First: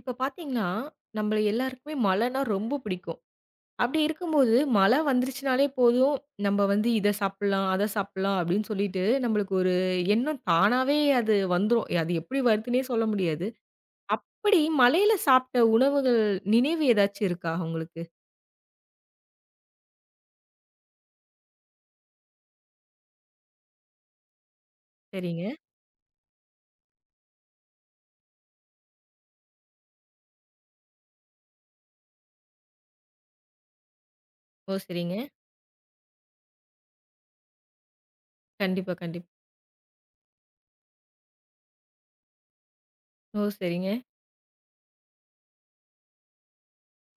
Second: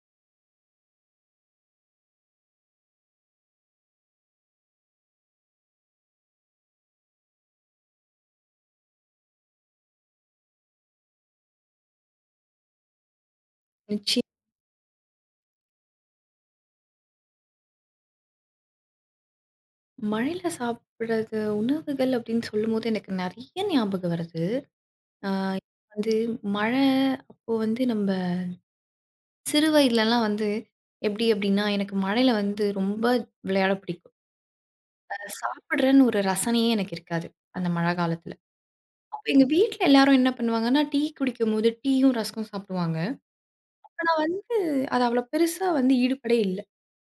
இப்ப பார்த்தீங்கன்னா, நம்மள எல்லாருக்குமே மழைன்னா ரொம்ப பிடிக்கும். அப்படி இருக்கும்போது, மழை வந்துருச்சுனாலே போதும், நம்ம வந்து இத சாப்பிடலாம், அத சாப்பிடலாம் அப்படின்னு சொல்லிட்டு, நம்மளுக்கு ஒரு எண்ணம் தானாவே அது வந்துரும். அது எப்படி வருதுன்னே சொல்ல முடியாது. நிச்சயம். அப்படி மழையில சாப்பிட்ட உணவுகள் நினைவு ஏதாச்சும் இருக்கா உங்களுக்கு? மழையில சாப்பிடுறது உணவுகள் அப்படின்னு சொல்லும்போது, எனக்கு நெறைய ஞாபகம் வருது. ஆ சரிங்க. வந்து மழை அப்போ வந்து நம்ப சிறு வயதிலலாம் வந்து எப்படி அப்படின்னா, எனக்கு மழையில வந்து ரொம்ப விளையாட பிடிக்கும். ஓ! சரிங்க. சாப்பிடுறேன்னு ஒரு ரசனையே எனக்கு இருக்காது, அந்த மழை காலத்தில. கண்டிப்பா, அப்ப கண்டிப்பா. எங்க வீட்ல எல்லாரும் என்ன பண்ணுவாங்கன்னா, டீ குடிக்கும்போது டீயும், ரஸ்க்கும் சாப்பிடுவாங்க. ஓ! சரிங்க. ஆனா வந்து அது அவ்வளோ பெருசா வந்து ஈடுபாடே இல்ல.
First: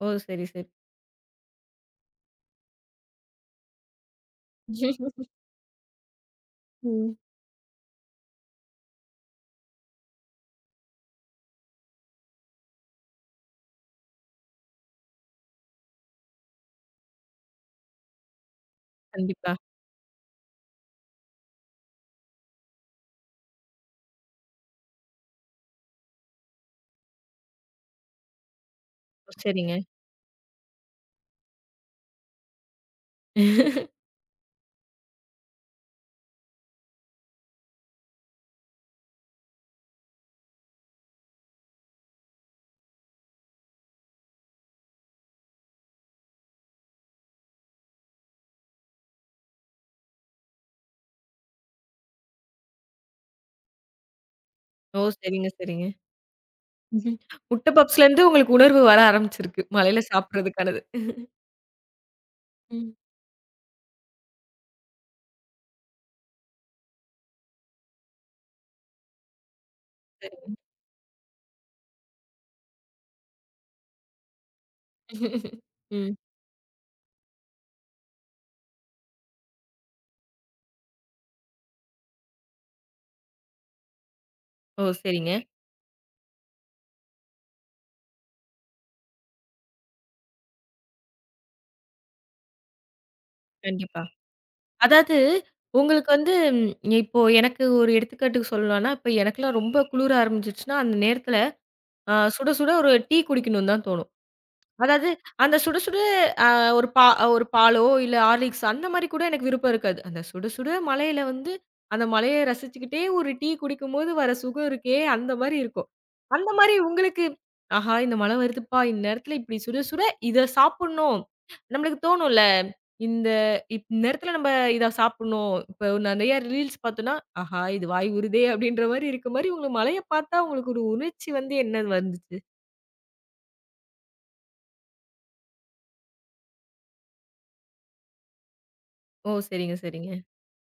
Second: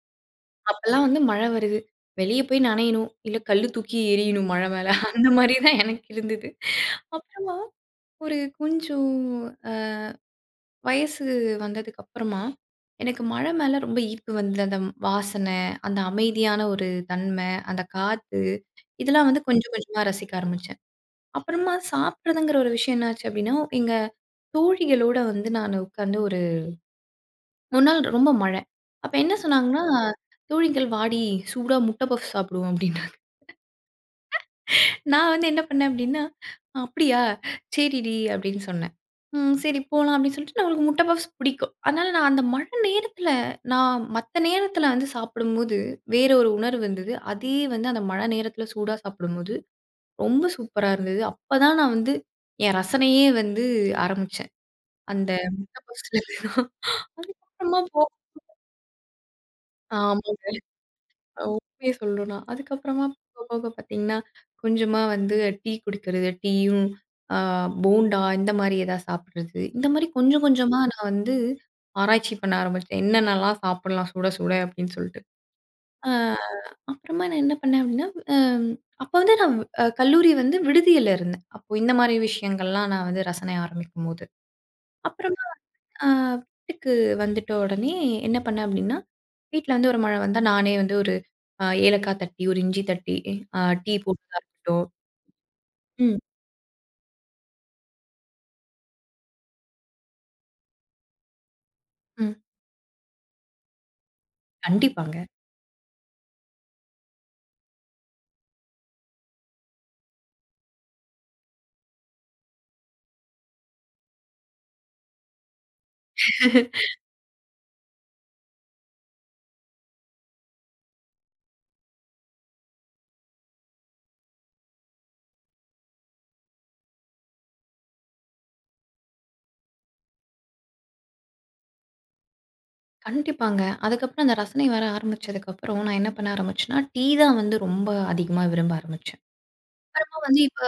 ஓ! சரி, சரி. அப்பலாம் வந்து மழை வருது, வெளிய போய் நனையணும், இல்ல கல்லு தூக்கி எறியணும் மழை மேல. அந்த மாரி தான் எனக்கு இருந்தது. ம். அப்புறமா ஒரு கொஞ்சம் அ வயசு வந்ததுக்கப்புறமா, எனக்கு மழை மேல ரொம்ப ஈர்ப்பு வந்தது. அந்த வாசனை, அந்த அமைதியான ஒரு தன்மை, அந்த காத்து, இதெல்லாம் வந்து கண்டிப்பா. கொஞ்சம் கொஞ்சமா ரசிக்க ஆரம்பிச்சேன். அப்புறமா சாப்பிடுறதுங்கிற ஒரு விஷயம் என்னாச்சு அப்படின்னா, எங்க தோழிகளோட வந்து நான் உட்கார்ந்து ஒரு ஒரு நாள் ரொம்ப மழை. அப்ப ஓ! என்ன சரிங்க. சொன்னாங்கன்னா, "தோழிகள் வாடி சூடா முட்டை பஃப் சாப்பிடுவோம்" அப்படின்னாங்க. நான் வந்து என்ன பண்ணேன் அப்டின்னா, "அப்படியா! சரிடி" அப்படின்னு சொன்னேன். ம் சரி போலாம் அப்படின்னு சொல்லிட்டு நம்மளுக்கு முட்ட பப்ஸ் பிடிக்கும். அதனால நான் அந்த மழை நேரத்தில நான் மத்த நேரத்தில வந்து சாப்பிடும்போது, வேற ஒரு உணர்வு இருந்தது. அதே வந்து அந்த மழை நேரத்தில சூடா சாப்பிடும்போது ரொம்ப சூப்பரா இருந்தது. அப்பதான் நான் வந்து என் ரசனையே வந்து ஆரம்பிச்சேன். ஓ! அந்த சரிங்க, முட்ட சரிங்க. பப்ஸ்ல முட்ட அதுக்கப்புறமா பப்ஸ்லேருந்து உங்களுக்கு உணர்வு வர ஆரம்பிச்சிருக்கு. மழையில ஆமாங்க. சாப்பிடுறதுக்கானது. உண்மைய சொல்லணும்னா, ம். அதுக்கப்புறமா போக போக பார்த்தீங்கன்னா, கொஞ்சமா வந்து டீ குடிக்கிறது. டீயும், அ போண்டா இந்த மாரி ஏதாவது சாப்பிடுறது. இந்த மாரி கொஞ்சம் சரிங்க. கொஞ்சமா நான் வந்து ஆராய்ச்சி பண்ண ஆரம்பிச்சேன். என்னென்னலாம் சாப்பிடலாம் சுட சுட அப்படின்னு சொல்லிட்டு. அ ம். அப்புறமா நான் என்ன பண்ணேன் அப்படின்னா, அ அப்போ வந்து நான் கல்லூரி வந்து விடுதியில இருந்தேன். அப்போ இந்த மாரி விஷயங்கள்லாம் நான் வந்து ரசனை ஆரம்பிக்கும்போது. ஓ! சரிங்க. அப்புறமா அ வீட்டுக்கு வந்துட்ட உடனே என்ன பண்ணேன் அப்படின்னா வீட்ல வந்து ஒரு மழை வந்தா, நானே வந்து ஒரு ஏலக்காய் தட்டி, ஒரு இஞ்சி தட்டி, அ டீ கண்டிப்பா. போட்டதா இருக்கட்டும். அதாவது உங்களுக்கு ம், வந்து இப்போ எனக்கு ஒரு எடுத்துக்காட்டுக்கு சொல்லணும்னா, இப்ப எனக்கெல்லாம் ரொம்ப குளிர ஆரம்பிச்சுருச்சுன்னா, அந்த நேரத்தில ம். சுட சுட ஒரு டீ குடிக்கணும்னு தான் தோணும். அதாவது கண்டிப்பாங்க. அந்த சுட சுட அ ஒரு பா ஒரு பாலோ, இல்ல ஹார்லிக்ஸ் அந்த மாரி கூட எனக்கு விருப்பம் இருக்காது. அந்த சுட சுட மழையில வந்து, அந்த மழைய ரசிச்சுக்கிட்டே ஒரு டீ குடிக்கும்போது வர சுகம் இருக்கே! அந்த மாரி இருக்கும். அந்த மாரி உங்களுக்கு, ஆஹா! இந்த மழை வருதுப்பா! இந்நேரத்துல இப்டி சுட சுட இத சாப்புட்ணும். நம்மளுக்கு தோணும்ல. இந்த இந்நேரத்துல நம்ம இத சாப்புட்ணும். இப்ப நெறைய ரீல்ஸ் பார்த்தோம்னா, ஆஹா! இது வாய் ஊறுதே! அப்டின்ற மாரி இருக்க மாரி உங்களுக்கு மழைய பார்த்தா உங்களுக்கு ஒரு உணர்ச்சி வந்து என்ன வந்துச்சு? கண்டிப்பாங்க. அதுக்கப்புறம் அந்த ரசனை வர ஆரம்பிச்சதுக்கப்புறம், நான் என்ன பண்ண ஆரம்பிச்சேன்னா, டீ தான் வந்து ரொம்ப அதிகமா விரும்ப ஆரம்பிச்சேன். ஓ! சரிங்க, சரிங்க. அப்புறமா வந்து இப்ப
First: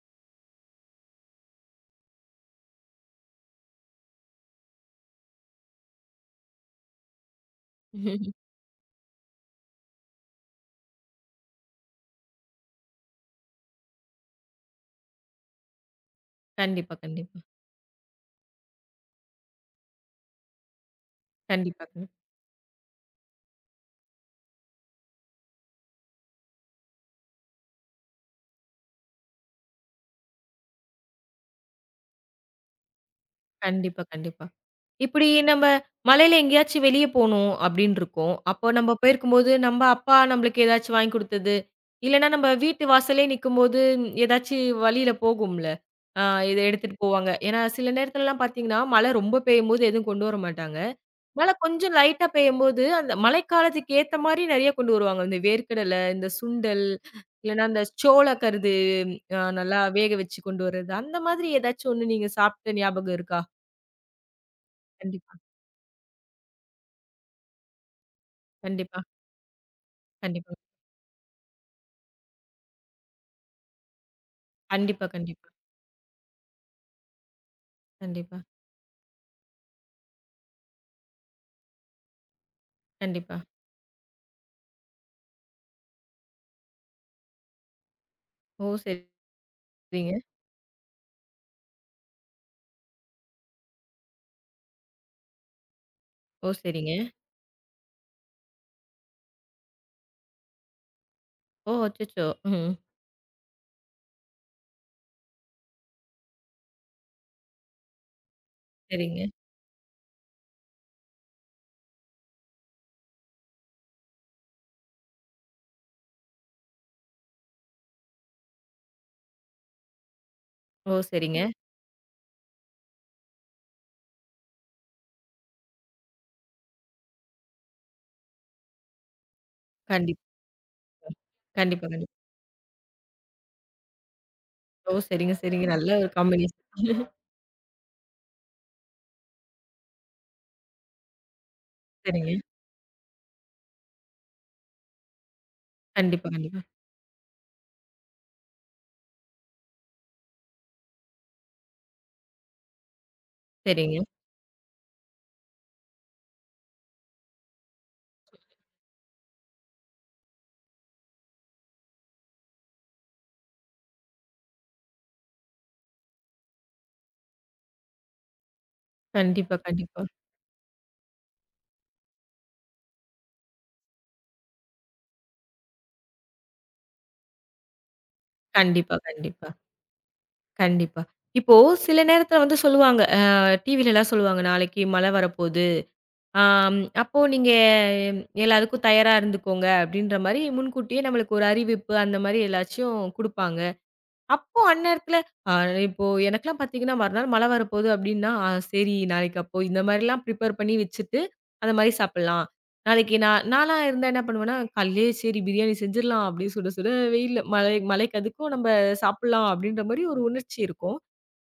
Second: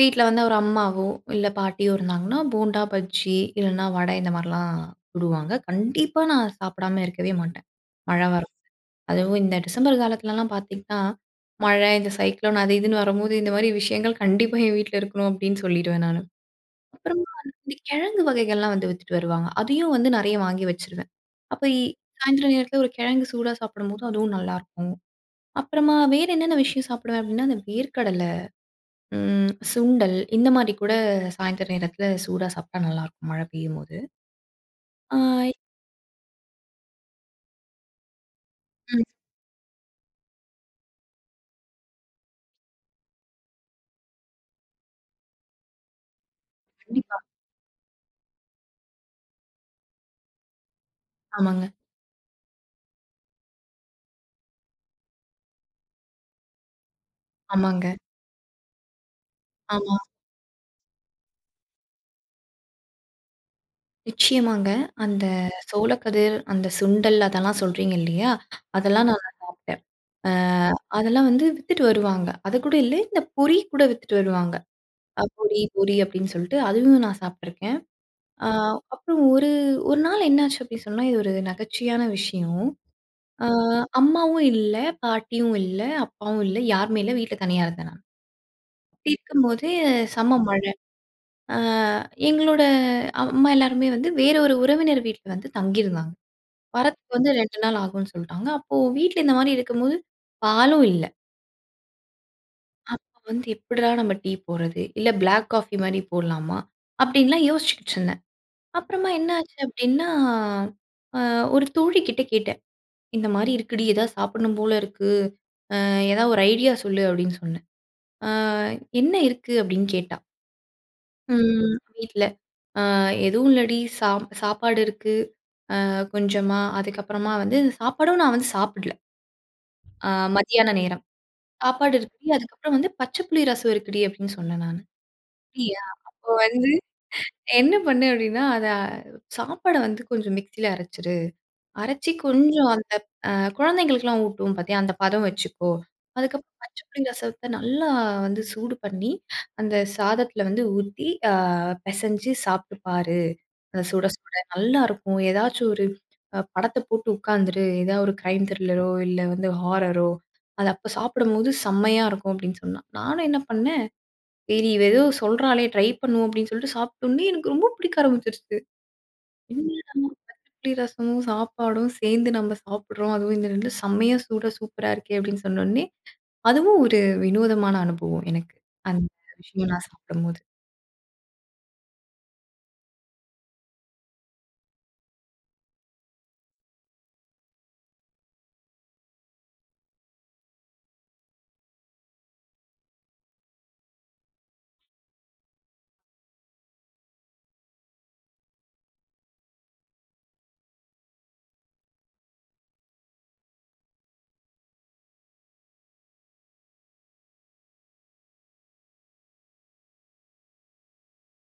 வீட்ல வந்து ஒரு அம்மாவோ, இல்ல பாட்டியோ இருந்தாங்கன்னா, போண்டா, பஜ்ஜி இல்லன்னா வடை இந்த மாரிலாம் சுடுவாங்க. கண்டிப்பா நான் சாப்பிடாம இருக்கவே மாட்டேன். மழை வர அதுவும் இந்த டிசம்பர் காலத்துலலாம் பார்த்தீங்கன்னா, மழை, இந்த சைக்ளோன் அது இதுன்னு வரும்போது, இந்த மாரி விஷயங்கள் கண்டிப்பா என் வீட்ல இருக்கணும் அப்படின்னு சொல்லிடுவேன் நானு. கண்டிப்பா, அப்புறமா கண்டிப்பா. இந்த கிழங்கு வகைகள்லாம் வந்து வித்துட்டு வருவாங்க. அதையும் வந்து நெறைய வாங்கி வச்சுருவேன். அப்ப இ கண்டிப்பா, கண் சாயந்திர நேரத்துல ஒரு கிழங்கு சூடா சாப்பிடும்போது அதுவும் நல்லாருக்கும். அப்புறமா வேற என்னென்ன விஷயம் சாப்பிடுவேன் அப்படின்னா, அந்த வேர்க்கடலை, ம் சுண்டல் இந்த மாரி கூட சாயந்திர நேரத்துல சூடா சாப்பிட்டா நல்லாருக்கும் மழை பெய்யும்போது. கண்டிப்பா, கண்டிப்பா. ஆ இப்படி நம்ம மழையில எங்கேயாச்சும் வெளிய போணும் அப்படின்னு இருக்கோம். அப்போ நம்ம ம் போயிருக்கும்போது, நம்ம அப்பா நம்மளுக்கு ஏதாச்சும் வாங்கி குடுத்தது, இல்லன்னா நம்ம வீட்டு வாசலே நிக்கும்போது ம், ஏதாச்சும் வழியில போகும்ல. ஆ இத எடுத்துட்டு கண்டிப்பா. போவாங்க. ஏன்னா சில நேரத்துலலாம் பார்த்தீங்கன்னா, மழை ரொம்ப பெய்யும்போது எதுவும் கொண்டு வர மாட்டாங்க. மழை ஆமாங்க, கொஞ்சம் லைட்டா பெய்யும்போது, அந்த மழைக்காலத்துக்கு ஏத்த மாரி நெறைய கொண்டு வருவாங்க. இந்த வேர்க்கடலை, இந்த சுண்டல், இல்லன்னா அந்த ஆமாங்க. சோளக்கரு நல்லா ஆமா. வேக வச்சு கொண்டு வரது. அந்த மாதிரி ஏதாச்சும் ஒண்ணு நீங்க சாப்பிட்ட ஞாபகம் இருக்கா? நிச்சயமாங்க. அந்த கண்டிப்பா, சோளக்கதிர், அந்த சுண்டல் அதெல்லாம் சொல்றீங்க இல்லையா? கண்டிப்பா, அதெல்லாம் ஆமா. நான் சாப்பிட்டேன். அ கண்டிப்பா, அதெல்லாம் வந்து வித்துட்டு வருவாங்க. அது கூட இல்ல, இந்த பொரி கூட வித்துட்டு வருவாங்க. கண்டிப்பா, கண்டிப்பா, பொரி, பொரி அப்படின்னு சொல்லிட்டு அதுவும் நான் சாப்பிட்டுருக்கேன். கண்டிப்பா, அ அப்புறம் ஒரு ஒரு நாள் என்னாச்சு அப்படின்னு சொன்னா, இது ஒரு நகைச்சுவையான விஷயம். கண்டிப்பா. அ அம்மாவும் இல்ல, பாட்டியும் இல்ல, அப்பாவும் இல்ல, யாருமே இல்ல. வீட்ல தனியா இருந்தேன் நான். ஓ! அப்படி இருக்கும்போது சரிங்க. செம்ம மழை. அ எங்களோட அம்மா எல்லாருமே வந்து வேற ஒரு உறவினர் வீட்ல வந்து தங்கியிருந்தாங்க. ஓ! சரிங்க. வரத்துக்கு வந்து 2 நாள் ஆகும்ன்னு சொல்ட்டாங்க. அப்போ வீட்ல இந்த மாரி இருக்கும்போது, பாலும் இல்ல. ஓ! அச்சச்சோ! ம். அப்ப வந்து எப்புட்றா நம்ம டீ போடுறது? இல்ல பிளாக் காஃபி மாரி போடலாமா? அப்டின்லாம் யோசிச்சுக்கிட்டு இருந்தேன். அப்புறமா சரிங்க. என்ன ஆச்சு அப்டின்னா, அ ஒரு தோழி கிட்ட கேட்டேன். இந்த மாரி இருக்குடி, ஏதாவது சாப்பிடணும் போல இருக்கு. ஏதாவது ஒரு ஐடியா சொல்லு அப்டின்னு சொன்னேன். அ என்ன இருக்கு அப்டின்னு கேட்டா. ஓ! சரிங்க. வீட்ல. அ எதுவும் இல்லடி சாப்பாடு இருக்கு கொஞ்சமா. அதுக்கப்புறமா வந்து சாப்பாடும் நான் வந்து சாப்பிடல. அ கண்டிப் மதியான நேரம். கண்டிப்பா, சாப்பாடு கண்டிப்பா. இருக்குடி, அதுக்கப்புறம் வந்து பச்சை புளி ரசம் இருக்குடி அப்படின்னு சொன்னேன் நானு. ஓ! சரிங்க, சரிங்க. அப்படியா? நல்ல ஒரு அப்போ காம்பினேஷன். வந்து என்ன பண்ணு அப்படின்னா, அத சாப்பாட வந்து கொஞ்சம் மிக்ஸில அரைச்சுரு. அரைச்சு சரிங்க. கொஞ்சம் அந்த அ குழந்தைங்களுக்குலாம் ஊட்டுவோம் பார்த்தியா, அந்த பதம் வச்சுக்கோ. கண்டிப்பா, அதுக்கப்புறம் கண்டிப்பா. பச்சை புளி ரசத்த நல்லா வந்து சூடு பண்ணி, அந்த சாதத்தில வந்து ஊத்தி, பெசஞ்சு சாப்பிட்டு பாரு. சரிங்க. சுட சுட நல்லாருக்கும். ஏதாச்சும் ஒரு படத்த போட்டு உட்காந்துரு. ஏதாவது ஒரு கிரைம் த்ரில்லரோ, இல்ல வந்து ஹாரரோ, அது அப்ப சாப்பிடும்போது செம்மையா இருக்கும் அப்படின்னு சொன்னா. நானும் என்ன பண்ணேன், சரி இவ ஏதோ சொல்றாளே ட்ரை பண்ணுவோம் அப்படின்னு சொல்லிட்டு சாப்பிட்டோனே எனக்கு ரொம்ப பிடிக்க ஆரம்பிச்சுருச்சு. கண்டிப்பா, என்னடா! கண்டிப்பா. பச்சை புளி ரசமும், சாப்பாடும் சேர்ந்து நம்ம சாப்பிடுறோம். அதுவும் இந்த 2ம் செம்மையா சூடா சூப்பரா இருக்கே! அப்படின்னு சொன்னோனே, அதுவும் ஒரு வினோதமான அனுபவம் எனக்கு. கண்டிப்பா, அந்த கண்டிப்பா, விஷயம் நான் சாப்பிடும்போது. கண்டிப்பா. இப்போ சில நேரத்துல வந்து சொல்லுவாங்க. டிவிலலாம் சொல்லுவாங்க, நாளைக்கு மழை வரப்போது ஆம், அப்போ நீங்க எல்லாத்துக்கும் தயாரா இருந்துக்கோங்க அப்படின்ற மாரி முன்கூட்டியே நம்மளுக்கு ஒரு அறிவிப்பு அந்த மாரி எல்லாச்சும் குடுப்பாங்க. அப்போ அந்நேரத்துல அ இப்போ எனக்கெல்லாம் பார்த்தீங்கன்னா, மறுநாள் மழை வரப்போகுது அப்படின்னா, "ஆ சரி நாளைக்கு அப்போ இந்த மாரிலாம் ப்ரிப்பேர் பண்ணி வச்சுட்டு, அந்த மாரி சாப்பிடலாம்." நாளைக்கு நான்லாம் இருந்தா என்ன பண்ணுவேன்னா, "காலையிலேயே சரி பிரியாணி செஞ்சிடலாம்." அப்படியே சுட சுட வெயில்ல மழை மழைக்கு அதுக்கும் நம்ம சாப்பிடலாம் அப்படின்ற மாரி ஒரு உணர்ச்சி இருக்கும்.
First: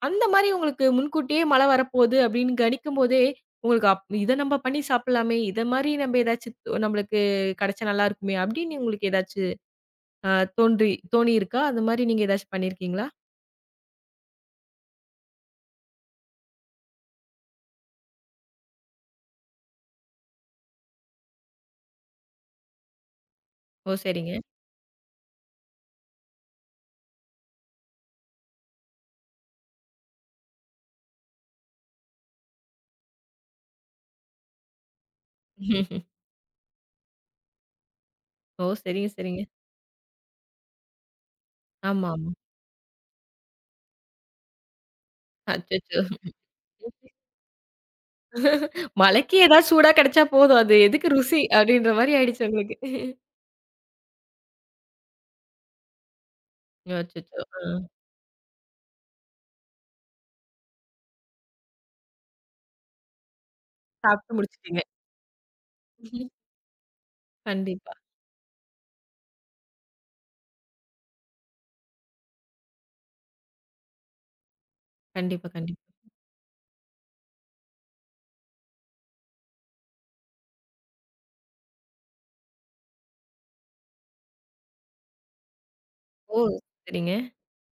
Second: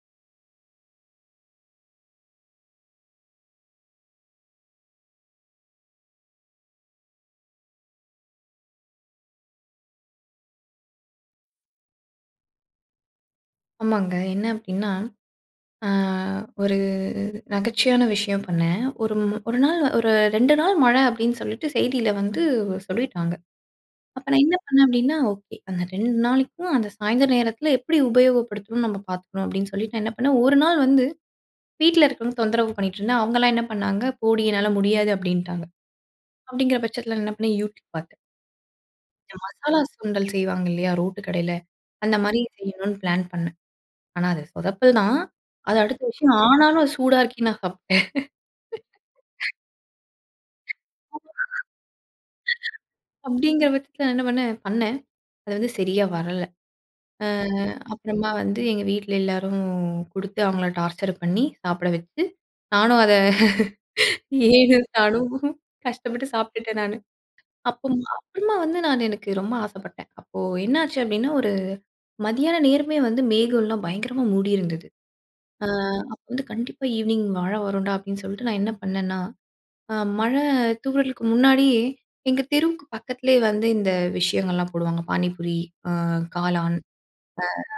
அந்த மாரி உங்களுக்கு முன்கூட்டியே மழை வரப்போது அப்படின்னு கணிக்கும்போதே, உங்களுக்கு இத நம்ம பண்ணி சாப்பிடலாமே! இத மாரி நம்ம நம்மளுக்கு கிடைச்சா நல்லா இருக்குமே! அப்படின்னு உங்களுக்கு ஏதாச்சு அ தோணியிருக்கா? அந்த மாரி நீங்க ஏதாச்சும் பண்ணியிருக்கீங்களா? ஆமாங்க. என்ன அப்படின்னா, ஆ ஒரு நகைச்சுவையான விஷயம் பண்ணேன். ஒரு 2 நாள் மழை அப்படின்னு சொல்லிட்டு செய்தியில வந்து சொல்லிட்டாங்க. ஓ! அப்ப சரிங்க. நான் என்ன பண்ணேன் அப்படின்னா, ஓகே அந்த 2 நாளைக்கும் அந்த சாயந்தர நேரத்தில எப்படி உபயோகப்படுத்தணும்னு நம்ம பார்த்துக்கணும் அப்படின்னு சொல்லிட்டு நான் என்ன பண்ணேன், ஒரு நாள் வந்து வீட்ல இருக்கிறவங்க தொந்தரவு பண்ணிட்டு இருந்தா, அவங்கலாம் என்ன பண்ணாங்க, "போடி என்னால முடியாது" அப்படின்ட்டாங்க. அப்படிங்கிற பட்சத்தில நான் என்ன பண்ணேன், YouTube பார்த்தேன். ஓ! சரிங்க, இந்த சரிங்க. மசாலா சுண்டல் செய்வாங்க இல்லையா, ரோட்டு கடையில. ஆமா, அந்த ஆமா. மாரி செய்யணும்னு பிளான் பண்ணேன். ஆனா அது சொதப்பல் தான். அது அச்சச்சோ! அடுத்த விஷயம். ஆனாலும் அது சூடா இருக்கி நான் சாப்பிட்டேன். மழைக்கு ஏதாவது சூடா கிடைச்சா போதும். அது எதுக்கு ருசி அப்படின்ற மாரி ஆயிடுச்சு உங்களுக்கு. அப்படிங்கிற பட்சத்தில நான் என்ன பண்ணேன், பண்ணேன். அது வந்து சரியா வரல. அ அச்சச்சோ! ஆ அப்புறமா வந்து எங்க வீட்ல எல்லாரும் குடுத்து, அவங்கள டார்ச்சர் பண்ணி சாப்பிட வச்சு, நானும் அத சாப்பிட்டு ஏனோ முடிச்சுட்டீங்க. தானோ கஷ்டப்பட்டு சாப்பிட்டுட்டேன் நானு. அப்போ கண்டிப்பா, அப்புறமா வந்து நான் எனக்கு ரொம்ப ஆசைப்பட்டேன். அப்போ என்னாச்சு அப்டின்னா, ஒரு மதியான நேரமே வந்து மேகம்லாம் பயங்கரமா மூடியிருந்தது. கண்டிப்பா, ஆ கண்டிப்பா. அப்ப வந்து கண்டிப்பா ஈவ்னிங் மழை வரும்டா அப்டின்னு சொல்லிட்டு நான் என்ன பண்ணேன்னா, அ மழை தூறலுக்கு முன்னாடியே எங்க தெருவுக்கு பக்கத்திலேயே வந்து இந்த விஷயங்கள்லாம் போடுவாங்க. பானிபூரி, அ ஓ! காளான், சரிங்க.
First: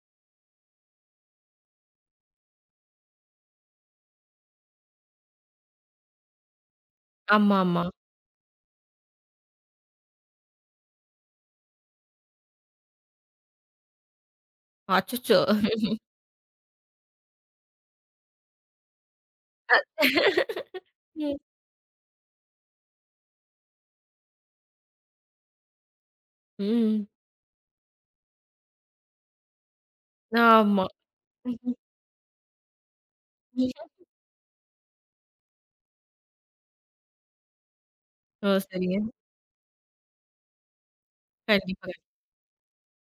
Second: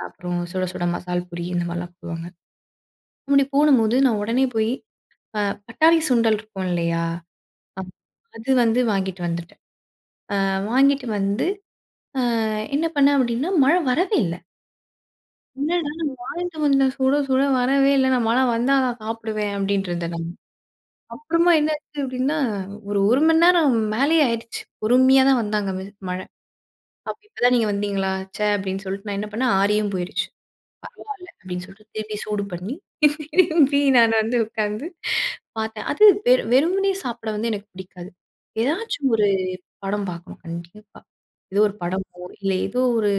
அப்புறம் சுட சுட மசால் பூரி இந்த மாரிலாம் போடுவாங்க. அப்படி போடும்போது நான் உடனே போய் அ பட்டாணி சுண்டல் இருக்கும் இல்லையா? ஆமா, ஆமா. ஆஹ் அது வந்து வாங்கிட்டு வந்துட்டேன். வாங்கிட்டு வந்து அ என்ன பண்ணேன் அப்படின்னா, மழை வரவே இல்ல. அச்சச்சோ! என்னடா நம்ம வாங்கிட்டு வந்த சுட சுட வரவே இல்ல. நான் மழை வந்தா தான் சாப்பிடுவேன் அப்படின்ட்டு இருந்தேன் நான். ம். அப்புறமா என்னாச்சு அப்படின்னா, ஒரு 1 மணி நேரம் மேலேயே ஆயிடுச்சு. பொறுமையா தான் வந்தாங்க மழை. ம். அப்ப "இப்ப தான் நீங்க வந்தீங்களா? ச்சே!" அப்படின்னு சொல்லிட்டு நான் என்ன பண்ணேன், ஆறியும் போயிருச்சு. ஆமா. பரவால்ல அப்படின்னு சொல்லிட்டு திருப்பி சூடு பண்ணி, திருப்பி நான் வந்து உட்கார்ந்து பார்த்தேன். அது வெறுமனே சாப்பிட வந்து எனக்கு பிடிக்காது. ஓ! சரிங்க. ஏதாச்சும் ஒரு படம் பார்க்கணும் கண்டிப்பா. ஏதோ ஒரு கண்டிப்பா, படமோ, இல்ல ஏதோ ஒரு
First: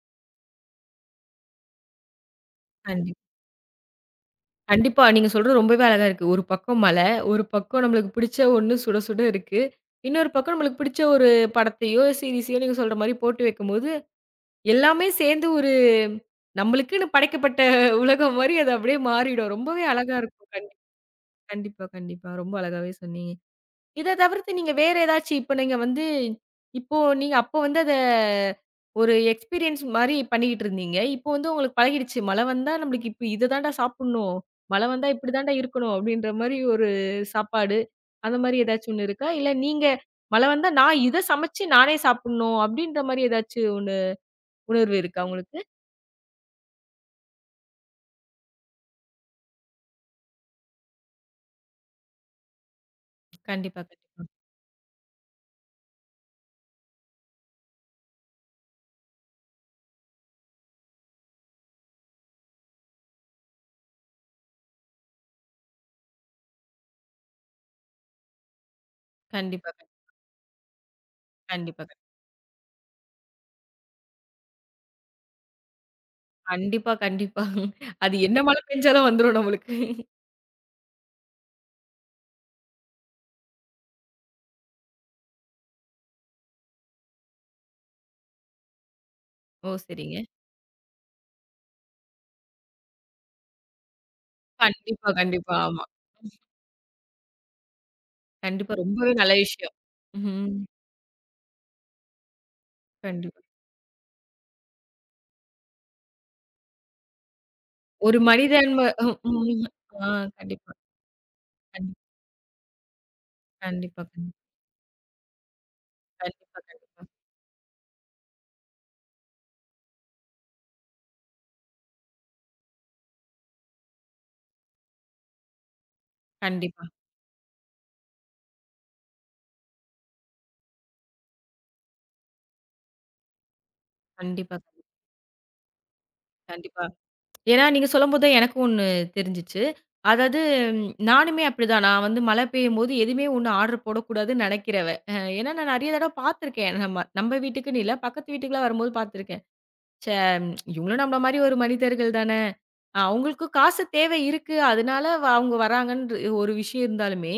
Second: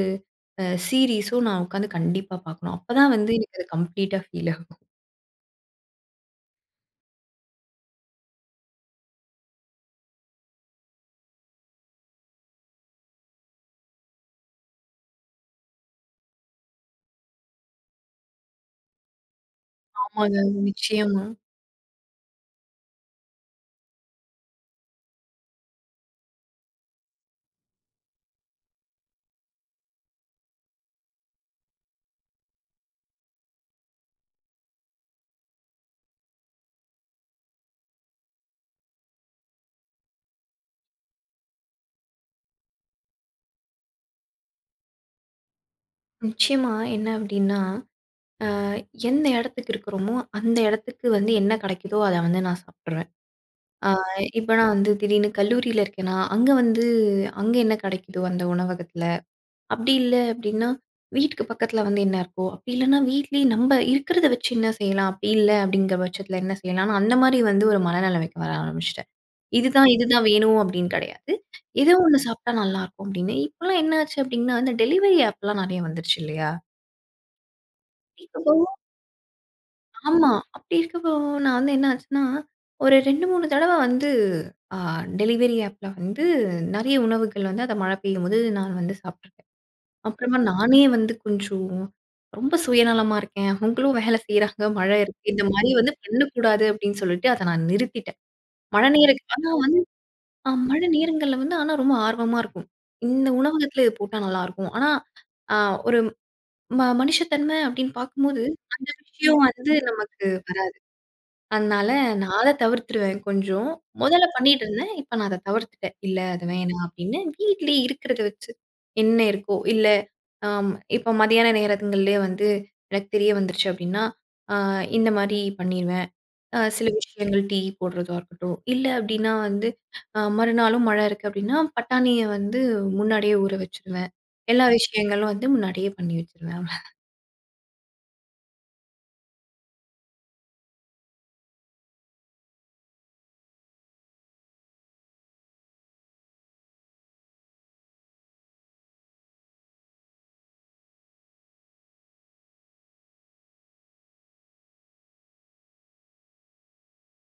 சீரிஸும் நான் உட்காந்து கண்டிப்பா பார்க்கணும். அப்பதான் கண்டிப்பா. வந்து எனக்கு அது கம்ப்ளீட்டா ஃபீல் ஆகும். கண்டிப்பா. நீங்க சொல்றது ரொம்பவே அழகா இருக்கு. ஒரு பக்கம் மழை, ஒரு பக்கம் நம்மளுக்கு பிடிச்ச ஒண்ணு சுட சுட இருக்கு. இன்னொரு பக்கம் நம்மளுக்கு பிடிச்ச ஒரு படத்தையோ, சீரிஸையோ நீங்க சொல்ற மாரி போட்டு வைக்கும்போது, எல்லாமே சேர்ந்து ஒரு நம்மளுக்குன்னு படைக்கப்பட்ட உலகம் மாரி அது அப்படியே மாறிடும். ரொம்பவே அழகா இருக்கும். ஆமாங்க. கண்டிப்பா, நிச்சயமா. கண்டிப்பா, கண்டிப்பா. ரொம்ப அழகாவே சொன்னீங்க. இத தவிர்த்து நீங்க வேற ஏதாச்சு இப்ப நீங்க வந்து இப்போ நீங்க அப்போ வந்து அத ஒரு எக்ஸ்பீரியன்ஸ் மாரி பண்ணிக்கிட்டு இருந்தீங்க. இப்போ வந்து உங்களுக்கு பழகிடுச்சு. மழை வந்தா நம்மளுக்கு இப்ப இத தான்டா சாப்புட்ணும். மழை வந்தா இப்படி தான்டா இருக்கணும் அப்படின்ற மாரி ஒரு சாப்பாடு. அந்த மாரி ஏதாச்சும் ஒண்ணு இருக்கா? இல்ல நீங்க மழை வந்தா நான் இத சமைச்சு நானே சாப்புட்ணும் அப்படின்ற மாரி ஏதாச்சும் ஒண்ணு உணர்வு இருக்கா உங்களுக்கு? நிச்சயமா என்ன அப்டின்னா, அ எந்த இடத்துக்கு இருக்கிறோமோ, அந்த இடத்துக்கு வந்து என்ன கிடைக்குதோ அத வந்து நான் சாப்பிட்டுருவேன். கண்டிப்பா, அ கண்டிப்பா. இப்ப நான் வந்து திடீர்னு கல்லூரியில இருக்கேன்னா, அங்க வந்து அங்க என்ன கிடைக்குதோ அந்த உணவகத்துல அப்படி இல்ல அப்படின்னா, வீட்டுக்கு பக்கத்துல வந்து என்ன இருக்கோ, அப்படி இல்லன்னா வீட்லயே நம்ப இருக்கிறத வச்சு என்ன செய்யலாம்? அப்படி இல்ல அப்படிங்கிற பட்சத்துல என்ன செய்யலாம்? நான் அந்த மாரி வந்து ஒரு மனநிலைமைக்கு வர ஆரம்பிச்சுட்டேன். கண்டிப்பா, இதுதான், இதுதான் வேணும் அப்படின்னு கிடையாது. கண்டிப்பா, ஏதோ கண்டிப்பா. ஒண்ணு சாப்பிட்டா நல்லாருக்கும் அப்படின்னு. இப்பலாம் என்ன ஆச்சு அப்படின்னா, இந்த டெலிவரி ஆப்லாம் நெறைய வந்துருச்சு இல்லையா? கண்டிப்பா, கண்டிப்பா. அது என்ன அப்போ மழை பெஞ்சாலும் வந்துரும் நம்மளுக்கு. ஆமா. அப்படி இருக்கப்போ நான் வந்து என்ன ஆச்சுன்னா, ஒரு 2, 3 தடவ வந்து அ டெலிவரி ஆப்ல வந்து நெறைய உணவுகள் வந்து அத மழை பெய்யும்போது நான் வந்து சாப்பிட்டுருக்கேன். ஓ! சரிங்க. அப்புறமா நானே வந்து கொஞ்சம் ரொம்ப சுயநலமா இருக்கேன். அவங்களும் வேலை செய்றாங்க, மழை கண்டிப்பா, இருக்கு. இந்த கண்டிப்பா. மாரி ஆமா. வந்து பண்ணக்கூடாது அப்படின்னு சொல்லிட்டு அத நான் நிறுத்திட்டேன். கண்டிப்பா. மழை நேர ரொம்பவே நல்ல ஆனா விஷயம். வந்து ம். மழை நேரங்கள்ல வந்து ஆனா ரொம்ப ஆர்வமா இருக்கும். இந்த கண்டிப்பா. உணவகத்துல இது போட்டா நல்லாருக்கும். ஆனா, அ ஒரு மனுஷத்தன்மை அப்படின்னு ஒரு பார்க்கும்போது, மனிதன் ம அந்த ம். விஷயம் ம். வந்து ஆ நமக்கு கண்டிப்பா. அதனால கண்டிப் நான் அத தவிர்த்துருவேன் கொஞ்சம். கண்டிப்பா, முதல்ல கண்டிப்பா, பண்ணிட்டு இருந்தேன். இப்ப நான் அத தவிர்த்துட்டேன். "இல்ல அது கண்டிப்பா, வேணாம்" கண்டிப்பா. அப்படின்னு. வீட்லயே இருக்கிறத வச்சு என்ன இருக்கோ, இல்ல ஆம் இப்ப மதியான நேரங்கள்லயே வந்து எனக்கு தெரிய வந்துருச்சு அப்படின்னா, அ இந்த மாரி பண்ணிருவேன். கண்டிப்பா, சில விஷயங்கள் டீ போடுறதா இருக்கட்டும், இல்ல அப்படின்னா வந்து மறுநாளும் மழை இருக்கு அப்படின்னா, பட்டாணிய வந்து முன்னாடியே ஊற வச்சுருவேன். கண்டிப்பா, எல்லா விஷயங்களும் வந்து முன்னாடியே பண்ணி வச்சுருவேன். கண்டிப்பா. ஏன்னா நீங்க சொல்லும்போது தான் எனக்கும் ஒண்ணு தெரிஞ்சுச்சு. அதாவது நானுமே அப்படிதான். நான் வந்து மழை பெய்யும்போது எதுவுமே ஒண்ணு ஆர்டர் போடக்கூடாதுன்னு நினைக்கிறவ. ஏன்னா நான் நெறைய தடவ பார்த்துருக்கேன். நம்ம நம்ம வீட்டுக்குன்னு இல்ல. பக்கத்து வீட்டுக்குலாம் வரும்போது பார்த்துருக்கேன். ச்சே! இவங்களும் நம்மள மாரி ஒரு மனிதர்கள் தான. அவங்களுக்கும் காசு தேவை இருக்கு. அதனால அவங்க வராங்கன்ற ஒரு விஷயம் இருந்தாலுமே,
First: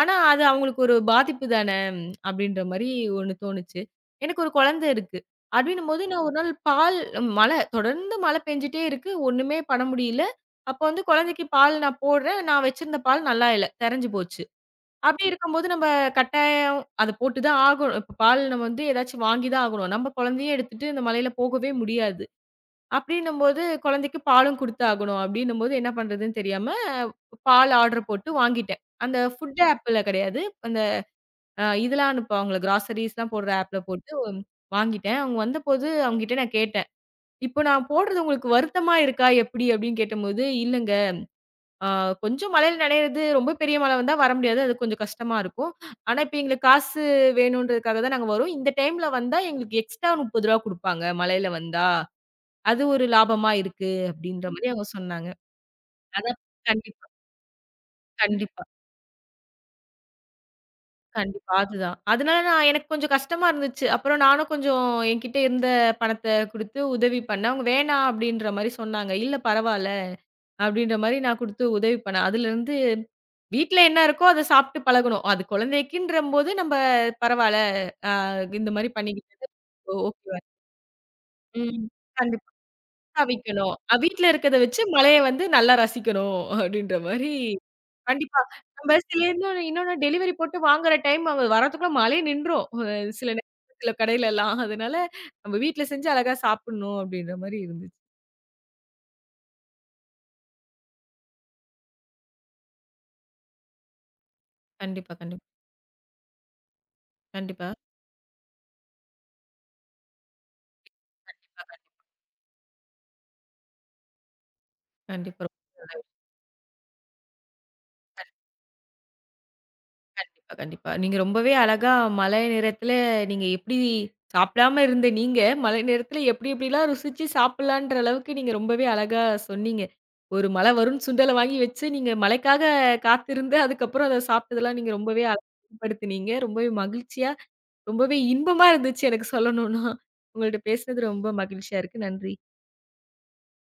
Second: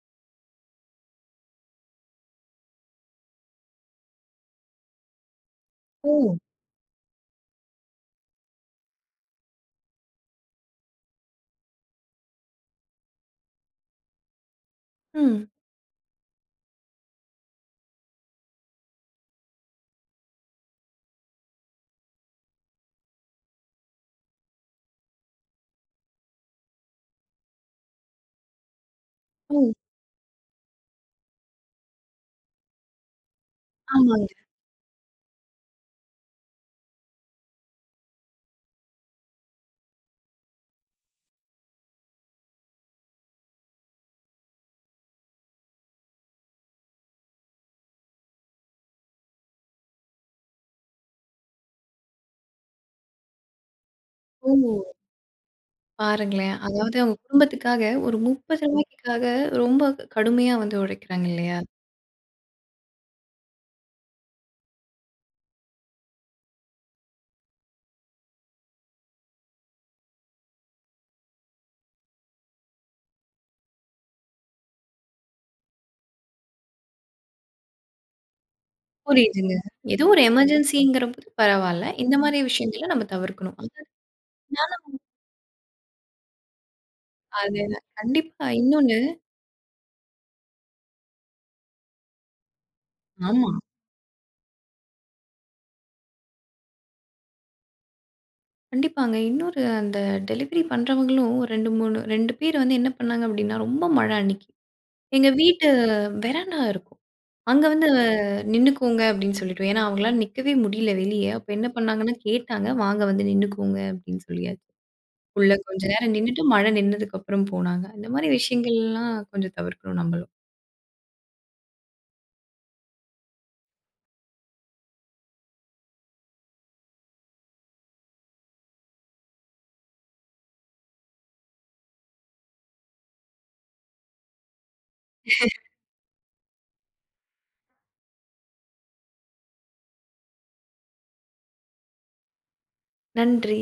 ஆனா அது அவங்களுக்கு ஒரு பாதிப்பு தான அப்படின்ற மாரி ஒண்ணு தோணுச்சு. எனக்கு ஒரு குழந்தை இருக்கு. அப்படின்னும்போது நான் ஒரு ஓ! நாள் பால் மழை தொடர்ந்து மழை பெஞ்சுட்டே இருக்கு. ஒண்ணுமே பண்ண முடியல. அப்ப வந்து குழந்தைக்கு பால் நான் போடுறேன். நான் வச்சிருந்த பால் நல்லா இல்ல. தெறஞ்சு போச்சு. அப்படி ம். இருக்கும்போது நம்ம கட்டாயம் அத போட்டு தான் ஆகணும். இப்ப பால் நம்ம வந்து ஏதாச்சும் வாங்கி தான் ஆகணும். நம்ம குழந்தையும் எடுத்துட்டு இந்த மழையில போகவே முடியாது. அப்படின்னும்போது குழந்தைக்கு பாலும் குடுத்தாகணும் அப்படின்னும்போது என்ன பண்றதுன்னு தெரியாம, பால் ஆர்டர் போட்டு வாங்கிட்டேன். அந்த ஓ! ஃபுட் ஆப்ல கிடையாது. அந்த இதெல்லாம் அனுப்புவாங்கல்ல கிராசரீஸ்லாம் போடுற ஆப்ல போட்டு ஆமாங்க. வாங்கிட்டேன். அவங்க வந்தபோது அவங்ககிட்ட நான் கேட்டேன். "இப்போ நான் போடுறது உங்களுக்கு வருத்தமா இருக்கா? எப்படி?" அப்படின்னு கேட்டபோது, "இல்லங்க. அ கொஞ்சம் மழையில நனையிறது ரொம்ப பெரிய மழை வந்தா வர முடியாது. அது கொஞ்சம் கஷ்டமா இருக்கும். ஆனா இப்ப எங்களுக்கு காசு வேணுன்றதுக்காக தான் நாங்க வரோம். இந்த டைம்ல வந்தா எங்களுக்கு எக்ஸ்ட்ரா ரூ. 30 குடுப்பாங்க மழையில வந்தா." அது ஒரு லாபமா இருக்கு அப்படின்ற ஓ! மாரி அவங்க சொன்னாங்க. அதான் பாருங்களேன். அதாவது கண்டிப்பா, அவங்க குடும்பத்துக்காக ஒரு ரூ. கண்டிப்பா, 30க்காக ரொம்ப கடுமையா வந்து உழைக்கிறாங்க கண்டிப்பா. இல்லையா? அதுதான். அதனால நான் எனக்கு கொஞ்சம் கஷ்டமா இருந்துச்சு. அப்புறம் நானும் கொஞ்சம் என்கிட்ட இருந்த பணத்த குடுத்து உதவி பண்ணேன். அவங்க வேணாம் அப்படின்ற மாரி சொன்னாங்க. இல்ல பரவால்ல அப்படின்ற மாரி நான் குடுத்து உதவி பண்ணேன். அதுலருந்து வீட்ல என்ன இருக்கோ அத சாப்ட்டு பழகணும். அது குழந்தைக்குன்றம்போது நம்ம பரவால்ல, இந்த மாரி பண்ணிக்கிட்டது புரியுதுங்க. ஏதோ ஒரு ஓகேவா எமர்ஜென்சிங்கிறபோது ம். பரவால்ல. இந்த மாரி கண்டிப்பா. விஷயங்கள நம்ம தவிர்க்கணும். தவிக்கணும். அது வீட்ல இருக்கத வச்சு மழைய வந்து நல்லா ரசிக்கணும் அப்டின்ற மாரி அது கண்டிப்பா. கண்டிப்பா நம்ம இன்னொன்னு சில இன்னொன்னு இன்னொன்னு டெலிவரி போட்டு வாங்குற டைம் அவ வரதுக்குள்ள மழையே நின்றும். சில ஆமா. நேரம் சில கடையிலலாம். அதனால நம்ம வீட்ல செஞ்சு அழகா சாப்பிடணும் அப்டின்ற மாரி இருந்துச்சு. கண்டிப்பாங்க. இன்னொரு அந்த டெலிவரி பண்றவங்களும் 2, 3 2 பேர் வந்து என்ன பண்ணாங்க அப்டின்னா, ரொம்ப மழை அன்னைக்கு. கண்டிப்பா, எங்க கண்டிப்பா, வீட்டு வெராண்டா இருக்கும். அங்க கண்டிப்பா, வந்து நின்னுக்கோங்க அப்டின்னு சொல்லிட்டோம். ஏன்னா, அவங்களால நிக்கவே முடியல வெளிய. அப்ப என்ன பண்ணாங்கன்னா கேட்டாங்க. வாங்க வந்து நின்னுக்கோங்க அப்டின்னு சொல்லியாச்சு. கண்டிப்பா. உள்ள கொஞ்ச ரொம்ப நேரம் நின்னுட்டு, மழை நின்னதுக்கப்புறம் போனாங்க. இந்த மாரி விஷயங்கள்லாம் கொஞ்சம் தவிர்க்கணும் நம்பளும். கண்டிப்பா, கண்டிப்பா. நீங்க ரொம்பவே அழகா மழை நேரத்துல நீங்க எப்படி சாப்பிடாம இருந்த நீங்க, மழை நேரத்துல எப்படி எப்படிலாம் ருசிச்சு சாப்பிடலான்ற அளவுக்கு நீங்க ரொம்பவே அழகா சொன்னீங்க. ஒரு மழை வரும்ன்னு சுண்டல வாங்கி வச்சு, நீங்க மழைக்காக காத்திருந்து அதுக்கப்புறம் அத சாப்பிட்டதெல்லாம் நீங்க ரொம்பவே அழகா வெளிப்படுத்தினீங்க. ரொம்பவே மகிழ்ச்சியா, ரொம்பவே இன்பமா இருந்துச்சு எனக்கு சொல்லணும்னா. உங்கள்ட்ட பேசுனது ரொம்ப மகிழ்ச்சியா இருக்கு. நன்றி. நன்றி.